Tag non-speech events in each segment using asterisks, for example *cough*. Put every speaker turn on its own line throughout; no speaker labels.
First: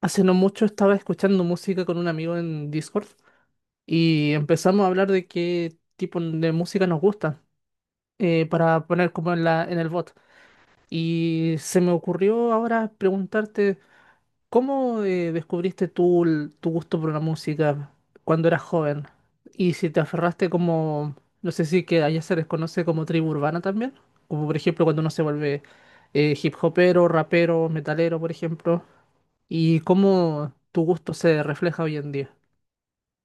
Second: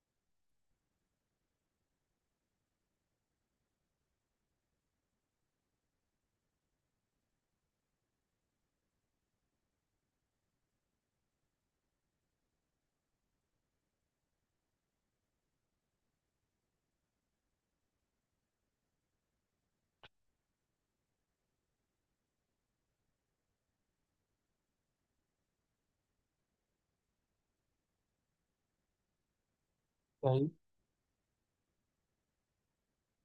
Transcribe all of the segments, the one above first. Hace no mucho estaba escuchando música con un amigo en Discord y empezamos a hablar de qué tipo de música nos gusta para poner como en en el bot. Y se me ocurrió ahora preguntarte, ¿cómo descubriste tú tu gusto por la música cuando eras joven? Y si te aferraste como, no sé si que allá se les conoce como tribu urbana también, como por ejemplo cuando uno se vuelve hip hopero, rapero, metalero, por ejemplo. ¿Y
Ahí.
cómo tu gusto se refleja hoy en día?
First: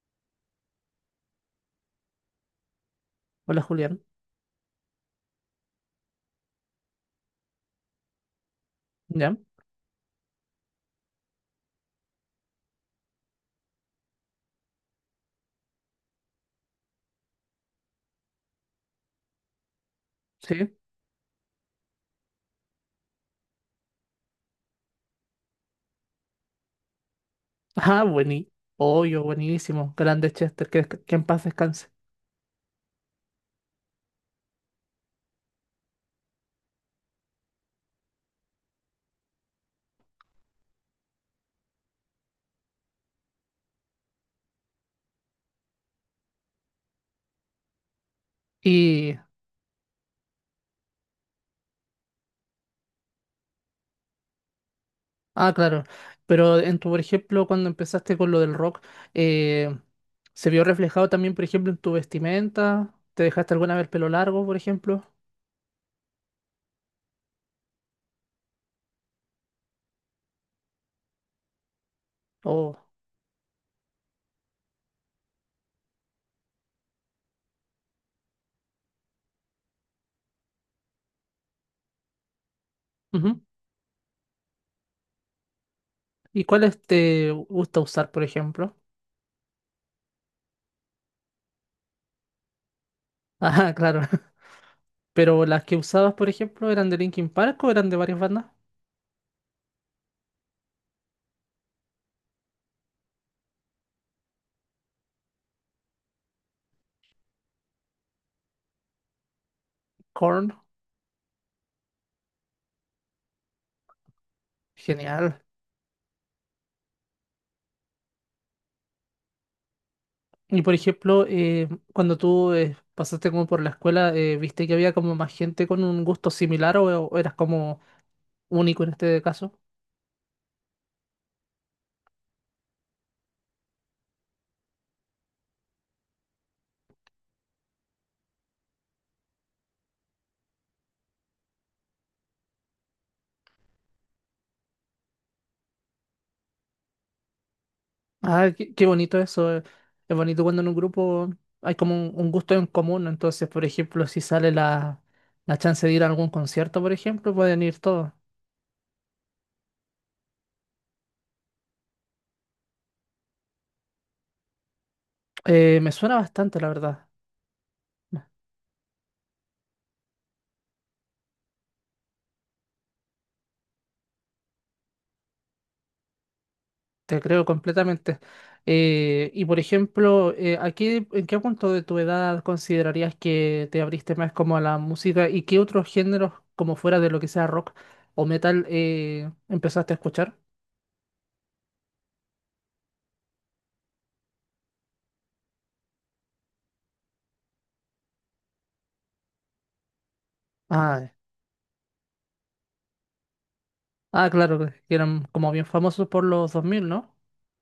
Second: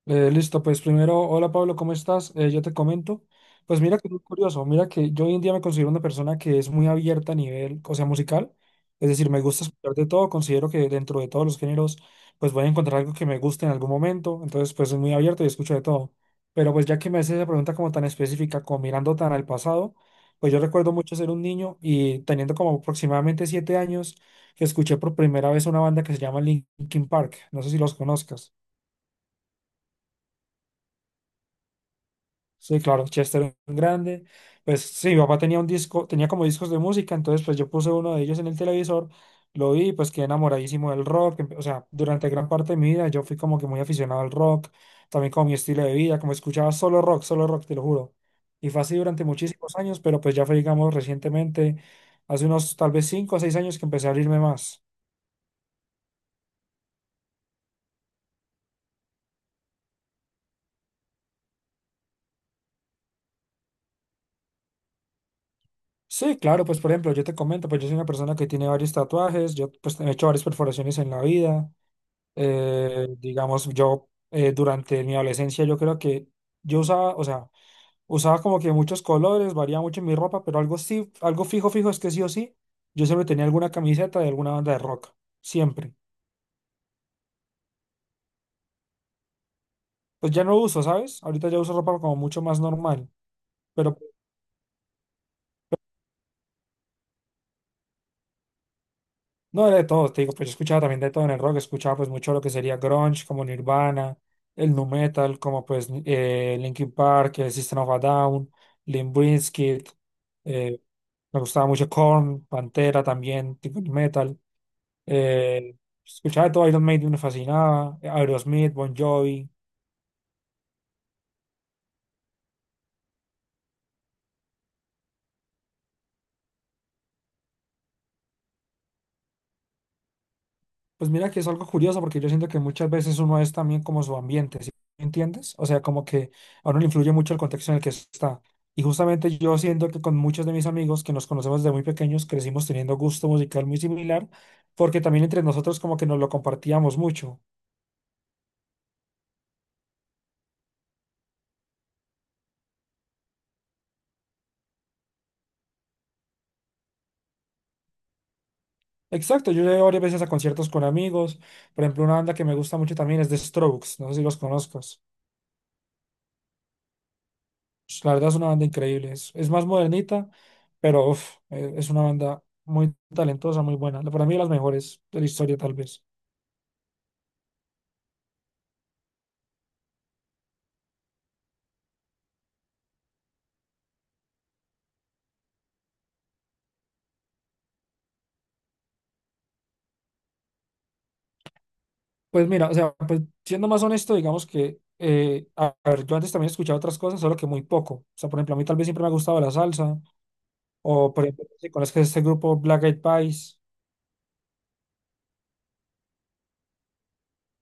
Listo, pues primero, hola Pablo, ¿cómo estás? Yo te comento.
Hola,
Pues mira
Julián.
que es muy curioso, mira que yo hoy en día me considero una persona que es muy abierta a nivel, o sea, musical. Es decir,
¿Ya?
me gusta escuchar de todo, considero que dentro de todos los géneros, pues voy a encontrar algo que me guste en algún momento. Entonces, pues soy muy abierto y escucho de todo. Pero pues ya que me haces esa pregunta como tan específica, como mirando tan al pasado, pues yo
¿Sí?
recuerdo mucho ser un niño y teniendo como aproximadamente 7 años, que escuché por primera vez una banda que se llama Linkin Park. No sé
*laughs*
si los
Ah, buenísimo.
conozcas.
Obvio, buenísimo. Grande Chester, que en paz descanse.
Sí, claro, Chester era un grande. Pues sí, mi papá tenía un disco, tenía como discos de música, entonces pues yo puse uno de ellos en el televisor, lo vi, y pues quedé enamoradísimo del rock. O sea, durante gran parte de mi vida yo fui como que muy aficionado al rock, también como mi estilo de vida, como escuchaba solo rock, te lo juro. Y fue así
Y,
durante muchísimos años, pero pues ya fue, digamos, recientemente, hace unos tal vez 5 o 6 años que empecé a abrirme más.
ah, claro. Pero en por ejemplo, cuando empezaste con lo del rock, eh, ¿se vio reflejado también, por ejemplo, en tu vestimenta? ¿Te dejaste alguna vez el pelo largo, por ejemplo?
Sí, claro, pues por ejemplo, yo te comento, pues yo soy una persona que tiene varios tatuajes, yo pues he hecho varias perforaciones en la vida.
O,
Digamos, yo durante mi adolescencia yo creo que yo usaba, o sea, usaba como que muchos colores, variaba mucho mi ropa, pero algo sí, algo fijo, fijo es que sí o sí, yo siempre
ujú.
tenía alguna camiseta de alguna banda de rock, siempre.
¿Y cuáles te gusta usar, por ejemplo?
Pues ya no uso, ¿sabes? Ahorita ya uso ropa como mucho más normal,
Ah, *laughs*
pero
claro. Pero las que usabas, por ejemplo, ¿eran de Linkin Park o eran de varias bandas?
no, de todo, te digo, pues yo escuchaba también de todo en el rock, escuchaba pues mucho lo que sería grunge, como Nirvana, el nu metal, como pues Linkin Park, System of a Down, Limp Bizkit,
Korn.
eh, me gustaba mucho Korn, Pantera también, tipo nu metal,
Genial.
eh, escuchaba de todo, Iron Maiden me fascinaba, Aerosmith, Bon Jovi.
Y por ejemplo, cuando tú pasaste como por la escuela, ¿viste que había como más gente con un gusto similar o eras como único en este caso?
Pues mira que es algo curioso porque yo siento que muchas veces uno es también como su ambiente, ¿sí me entiendes? O sea, como que a uno le influye mucho el contexto en el que está. Y justamente yo siento que con muchos de mis amigos que nos conocemos desde muy pequeños crecimos teniendo gusto musical muy similar porque también entre nosotros como que nos lo compartíamos mucho.
Ah, qué bonito eso. Es bonito cuando en un grupo hay como un gusto en común. Entonces, por ejemplo, si sale la chance de ir a algún concierto, por ejemplo, pueden ir todos.
Exacto, yo he ido varias veces a conciertos con amigos. Por ejemplo, una banda que me gusta mucho también es The Strokes, no sé si los conozcas.
Me suena bastante, la verdad.
Pues la verdad es una banda increíble. Es más modernita, pero uf, es una banda muy talentosa, muy buena. Para mí, de las mejores de la historia, tal vez.
Te creo completamente. Y por ejemplo, ¿ en qué punto de tu edad considerarías que te abriste más como a la música y qué otros géneros, como fuera de lo que sea rock o metal, empezaste a escuchar?
Pues mira, o sea, pues siendo más honesto, digamos que, a ver, yo antes también escuchaba otras cosas, solo que muy poco. O sea, por ejemplo, a mí tal vez siempre me ha gustado la salsa,
Ah,
o por ejemplo, si conoces este grupo Black Eyed Peas.
ah, claro, que eran como bien famosos por los 2000, ¿no?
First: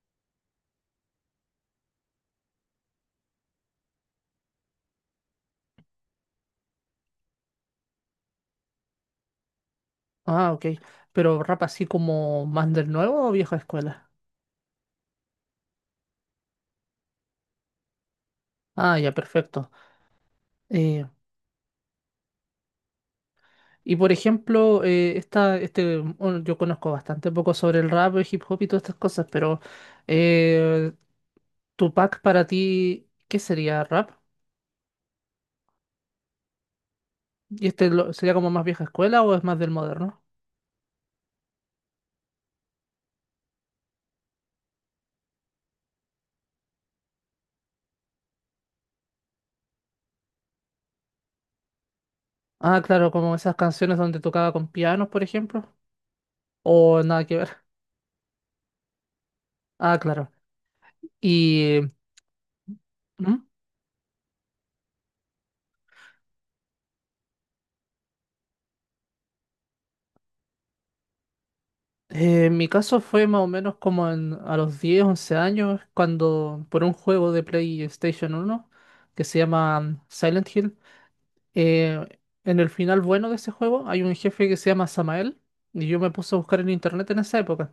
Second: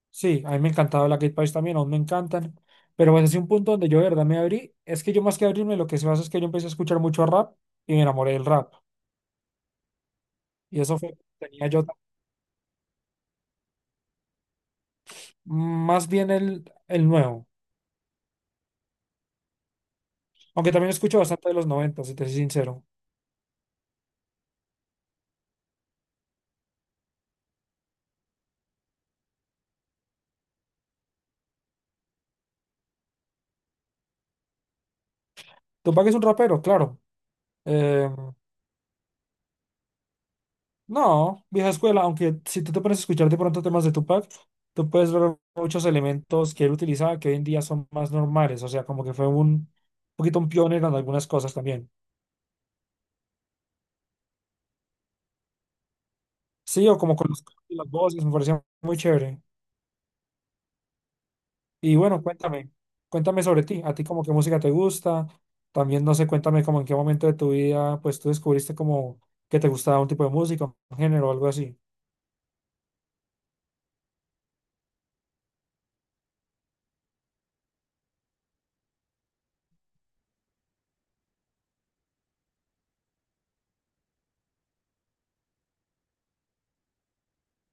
Sí, a mí me encantaba Black Eyed Peas también, aún me encantan. Pero bueno, es un punto donde yo de verdad me abrí. Es que yo más que abrirme, lo que se hace es que yo empecé a escuchar mucho rap y me enamoré del rap.
Ah, ok.
Y eso fue,
Pero rap
tenía
así
yo.
como más del nuevo o vieja escuela.
Más bien el nuevo.
Ah, ya, perfecto.
Aunque también escucho bastante de los 90, si te soy sincero.
Y por ejemplo, bueno, yo conozco bastante poco sobre el rap, el hip hop y todas estas cosas, pero eh, Tupac para ti, ¿qué sería rap?
Tupac es un rapero, claro.
¿Y este
Eh,
lo- sería como más vieja escuela o es más del moderno?
no, vieja escuela, aunque si tú te pones a escuchar de pronto temas de Tupac, tú puedes ver muchos elementos que él utilizaba que hoy en día son más normales. O sea, como que fue un poquito un pionero en algunas cosas también.
Ah, claro, como esas canciones donde tocaba con pianos, por ejemplo.
Sí, o
O
como
nada
con
que ver. *laughs*
las voces, me parecía muy chévere.
Ah, claro. ¿Y?
Y bueno, cuéntame, cuéntame
¿Mm?
sobre ti, a ti como qué música te gusta, también no sé, cuéntame como en qué momento de tu vida pues tú descubriste como que te gustaba un tipo de música, un género o algo así.
En mi caso fue más o menos a los 10 u 11 años, cuando por un juego de PlayStation uno que se llama Silent Hill. Eh, en el final bueno de ese juego hay un jefe que se llama Samael y yo me puse a buscar en internet en esa época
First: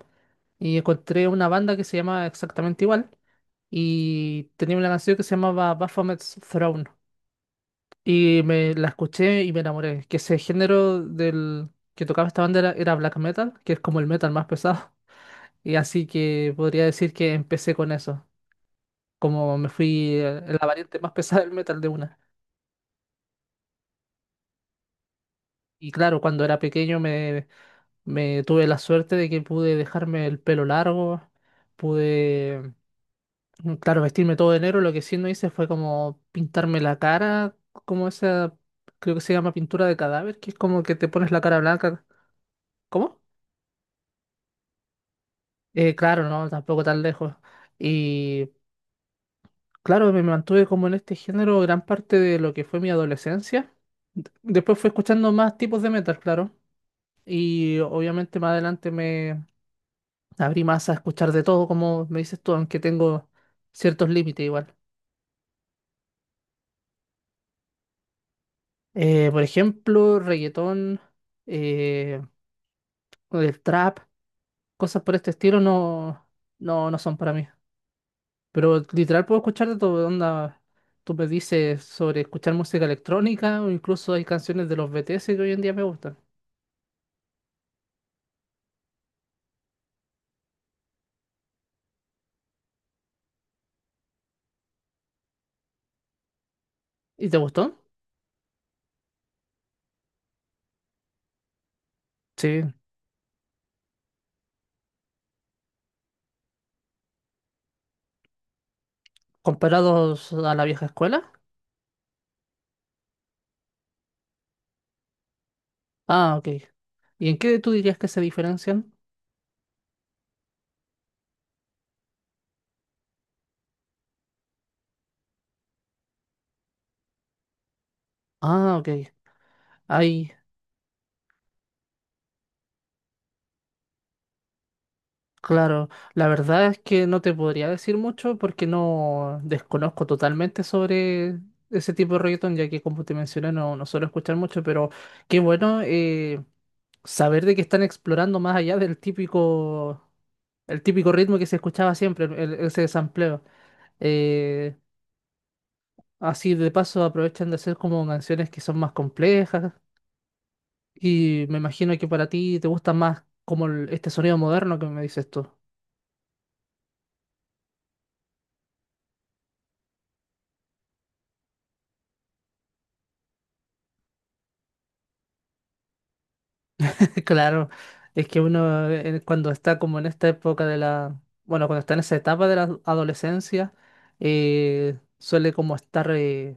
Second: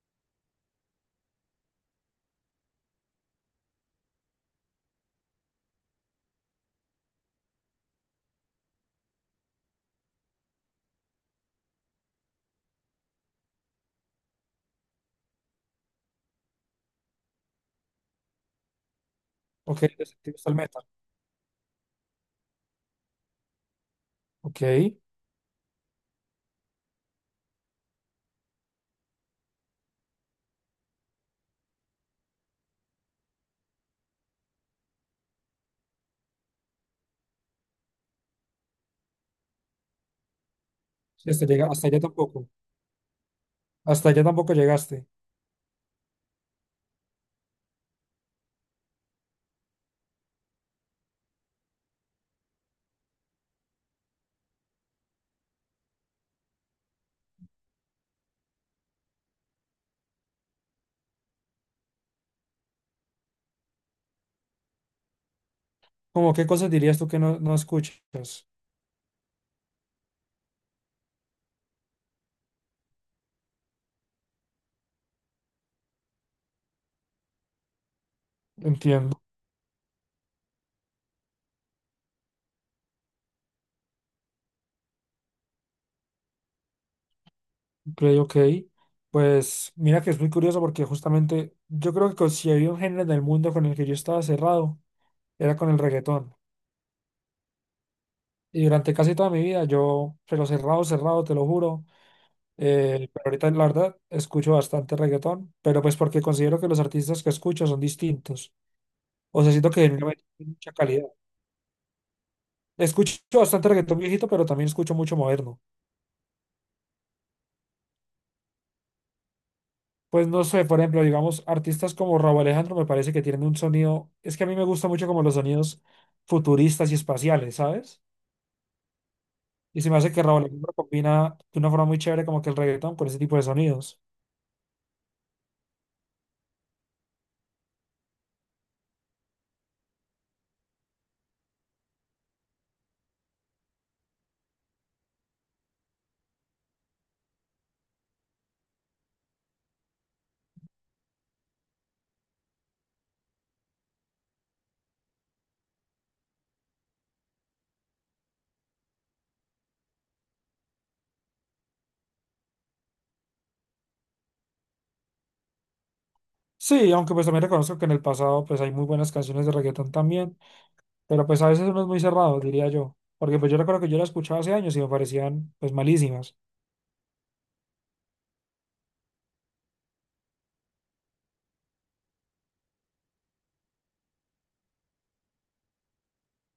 y encontré una banda que se llama exactamente igual y tenía una canción que se llamaba Baphomet's Throne y me la escuché y me enamoré, que ese género del que tocaba esta banda era black metal, que es como el metal más pesado. *laughs* Y así que podría decir que empecé con eso, como me
Ok,
fui
entonces, ¿te gusta el
en la
metal?
variante más pesada del metal de una.
Ok, sí,
Y claro, cuando era pequeño me tuve la suerte de que pude dejarme el pelo largo, pude, claro, vestirme todo de negro. Lo que sí no hice fue como pintarme la cara, como esa, creo que se llama pintura de cadáver, que es como que te pones la
hasta
cara
llega,
blanca. ¿Cómo?
hasta allá tampoco llegaste.
Claro, no, tampoco tan lejos. Y claro, me mantuve como en este género gran parte de lo que fue mi adolescencia. Después fui escuchando más tipos de metal, claro. Y obviamente más adelante me abrí más a escuchar de todo, como me dices tú, aunque tengo ciertos límites igual.
¿Como qué cosas dirías tú que no, no escuchas?
Por ejemplo, reggaetón, eh, el trap, cosas por este estilo no son para mí. Pero
Entiendo,
literal puedo escuchar de todo, onda. Tú me dices sobre escuchar música electrónica o incluso hay canciones de los BTS que hoy en día me gustan.
ok, ok. Pues mira que es muy curioso porque justamente yo creo que si había un género en el mundo con el que yo estaba cerrado, era con el reggaetón.
¿Y te gustó?
Y durante casi toda mi vida yo, pero cerrado, cerrado, te lo juro.
Sí.
Pero ahorita la verdad escucho bastante reggaetón, pero pues porque considero que los artistas que escucho son distintos. O sea, siento que genuinamente
¿Comparados
tienen
a la
mucha
vieja
calidad.
escuela?
Escucho bastante reggaetón viejito, pero también escucho mucho moderno.
Ah, ok. ¿Y en qué tú dirías que se diferencian?
Pues no sé, por ejemplo, digamos, artistas como Raúl Alejandro me parece que tienen un sonido, es que a mí me gusta mucho como los sonidos futuristas y espaciales, ¿sabes?
Ah, ok.
Y se me hace que
Hay,
Raúl Alejandro combina de una forma muy chévere como que el reggaetón con ese tipo de sonidos.
claro, la verdad es que no te podría decir mucho porque no desconozco totalmente sobre ese tipo de reggaetón, ya que como te mencioné no suelo escuchar mucho, pero qué bueno saber de que están explorando más allá del típico, el típico ritmo que se escuchaba siempre, ese sampleo. Eh, Así de paso aprovechan de hacer como canciones que son más complejas y me imagino que para ti te gusta más como este sonido moderno que me dices tú.
Sí, aunque pues también reconozco que en el pasado pues hay muy buenas canciones de reggaetón también, pero pues a veces uno es muy cerrado, diría yo, porque pues yo recuerdo que yo la escuchaba hace años y me parecían pues malísimas.
*laughs* Claro, es que uno cuando está como en esta época de bueno, cuando está en esa etapa de la adolescencia, suele como estar,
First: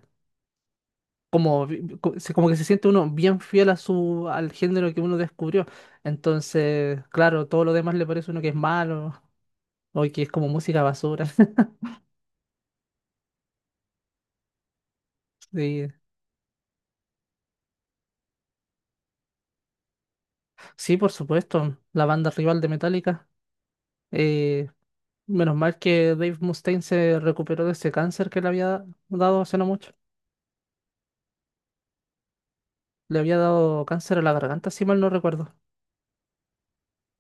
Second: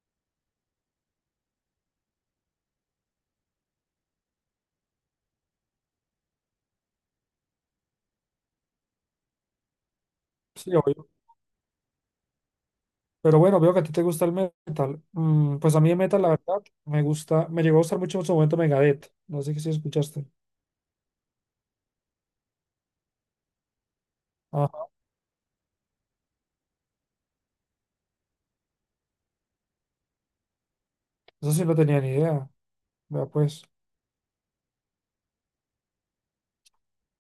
como, vi- vi- co- se- como que se siente uno bien fiel a al género que uno descubrió. Entonces, claro, todo lo demás le parece a uno que es malo o que es como
Sí,
música
obvio.
basura. *laughs*
Pero bueno, veo que a ti te gusta el metal. Pues a
Sí,
mí el metal, la verdad, me gusta, me llegó a gustar mucho en su momento Megadeth. No sé si escuchaste.
sí, por supuesto, la banda rival de Metallica. Eh,
Ah,
Menos mal que Dave Mustaine se recuperó de ese cáncer que le había dado hace no mucho.
eso sí no tenía ni idea.
Le
Vea
había
pues,
dado cáncer a la garganta, si mal no recuerdo.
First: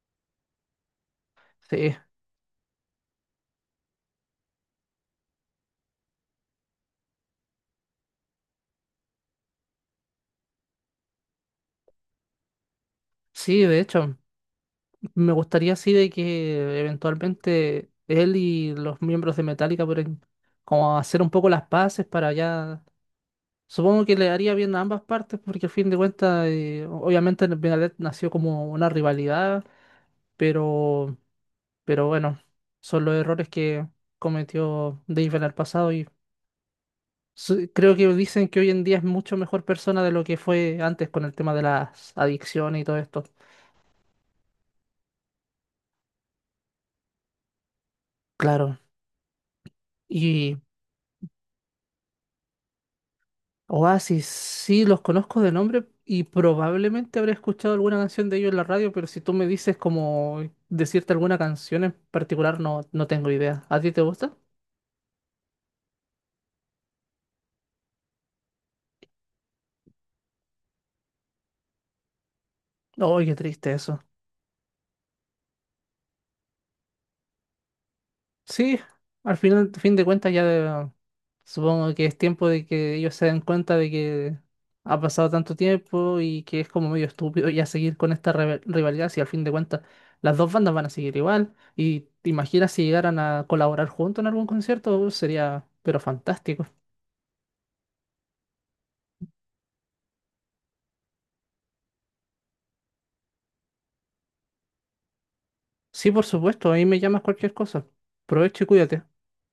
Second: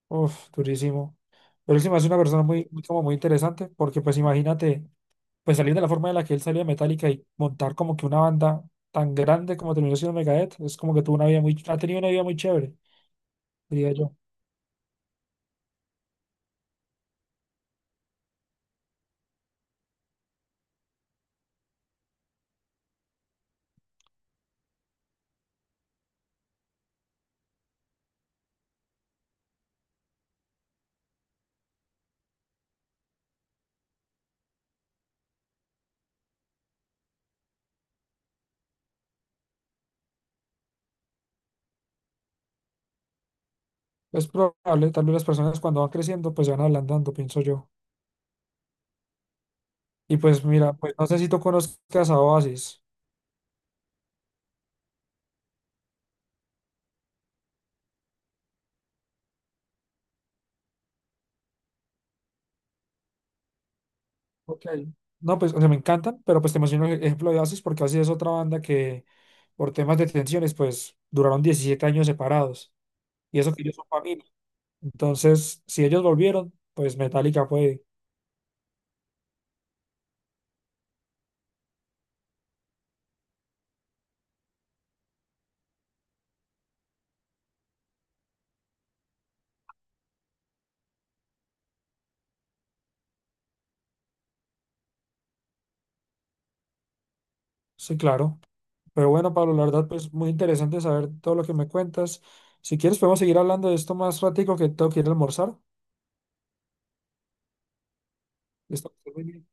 uf, durísimo. Pero él se
Sí,
me hace una persona muy, muy como muy interesante, porque pues imagínate. Pues salir de la forma en la que él salió de Metallica y montar como que una banda tan grande como terminó siendo Megadeth, es como que tuvo una vida muy, ha tenido una vida muy chévere,
sí, de
diría yo.
hecho, me gustaría así de que eventualmente él y los miembros de Metallica puedan como hacer un poco las paces para ya... Supongo que le haría bien a ambas partes porque al fin de cuentas, obviamente Megadeth nació como una rivalidad, pero, pero bueno, son los errores que cometió Dave en el pasado y creo que dicen que hoy en día es mucho mejor persona de lo que fue antes con el tema de las adicciones y todo esto.
Es probable, tal vez las personas cuando van creciendo pues se van ablandando, pienso yo.
Claro.
Y pues
Y
mira, pues no sé si tú conozcas a Oasis.
Oasis, sí, los conozco de nombre y probablemente habré escuchado alguna canción de ellos en la radio, pero si tú me dices como decirte alguna canción en particular, no, no tengo idea. ¿A ti te gusta?
Ok. No, pues o sea, me encantan, pero pues te menciono el ejemplo de Oasis porque Oasis es otra banda que por temas de tensiones pues duraron 17 años separados.
Oye, qué
Y eso que
triste
ellos son
eso.
familia. Entonces, si ellos volvieron, pues Metallica fue,
Sí, al final, fin de cuentas ya supongo que es tiempo de que ellos se den cuenta de que ha pasado tanto tiempo y que es como medio estúpido ya seguir con esta rivalidad si al fin de cuentas las dos bandas van a seguir igual. Y te imaginas si llegaran a colaborar juntos en algún concierto, sería pero fantástico.
sí, claro. Pero bueno, Pablo, la verdad, pues muy interesante saber todo lo que me cuentas. Si quieres, podemos seguir hablando de esto más ratico que tengo que ir a almorzar.
Sí, por supuesto, ahí me llamas cualquier cosa. Provecho y
Está
cuídate.
muy bien.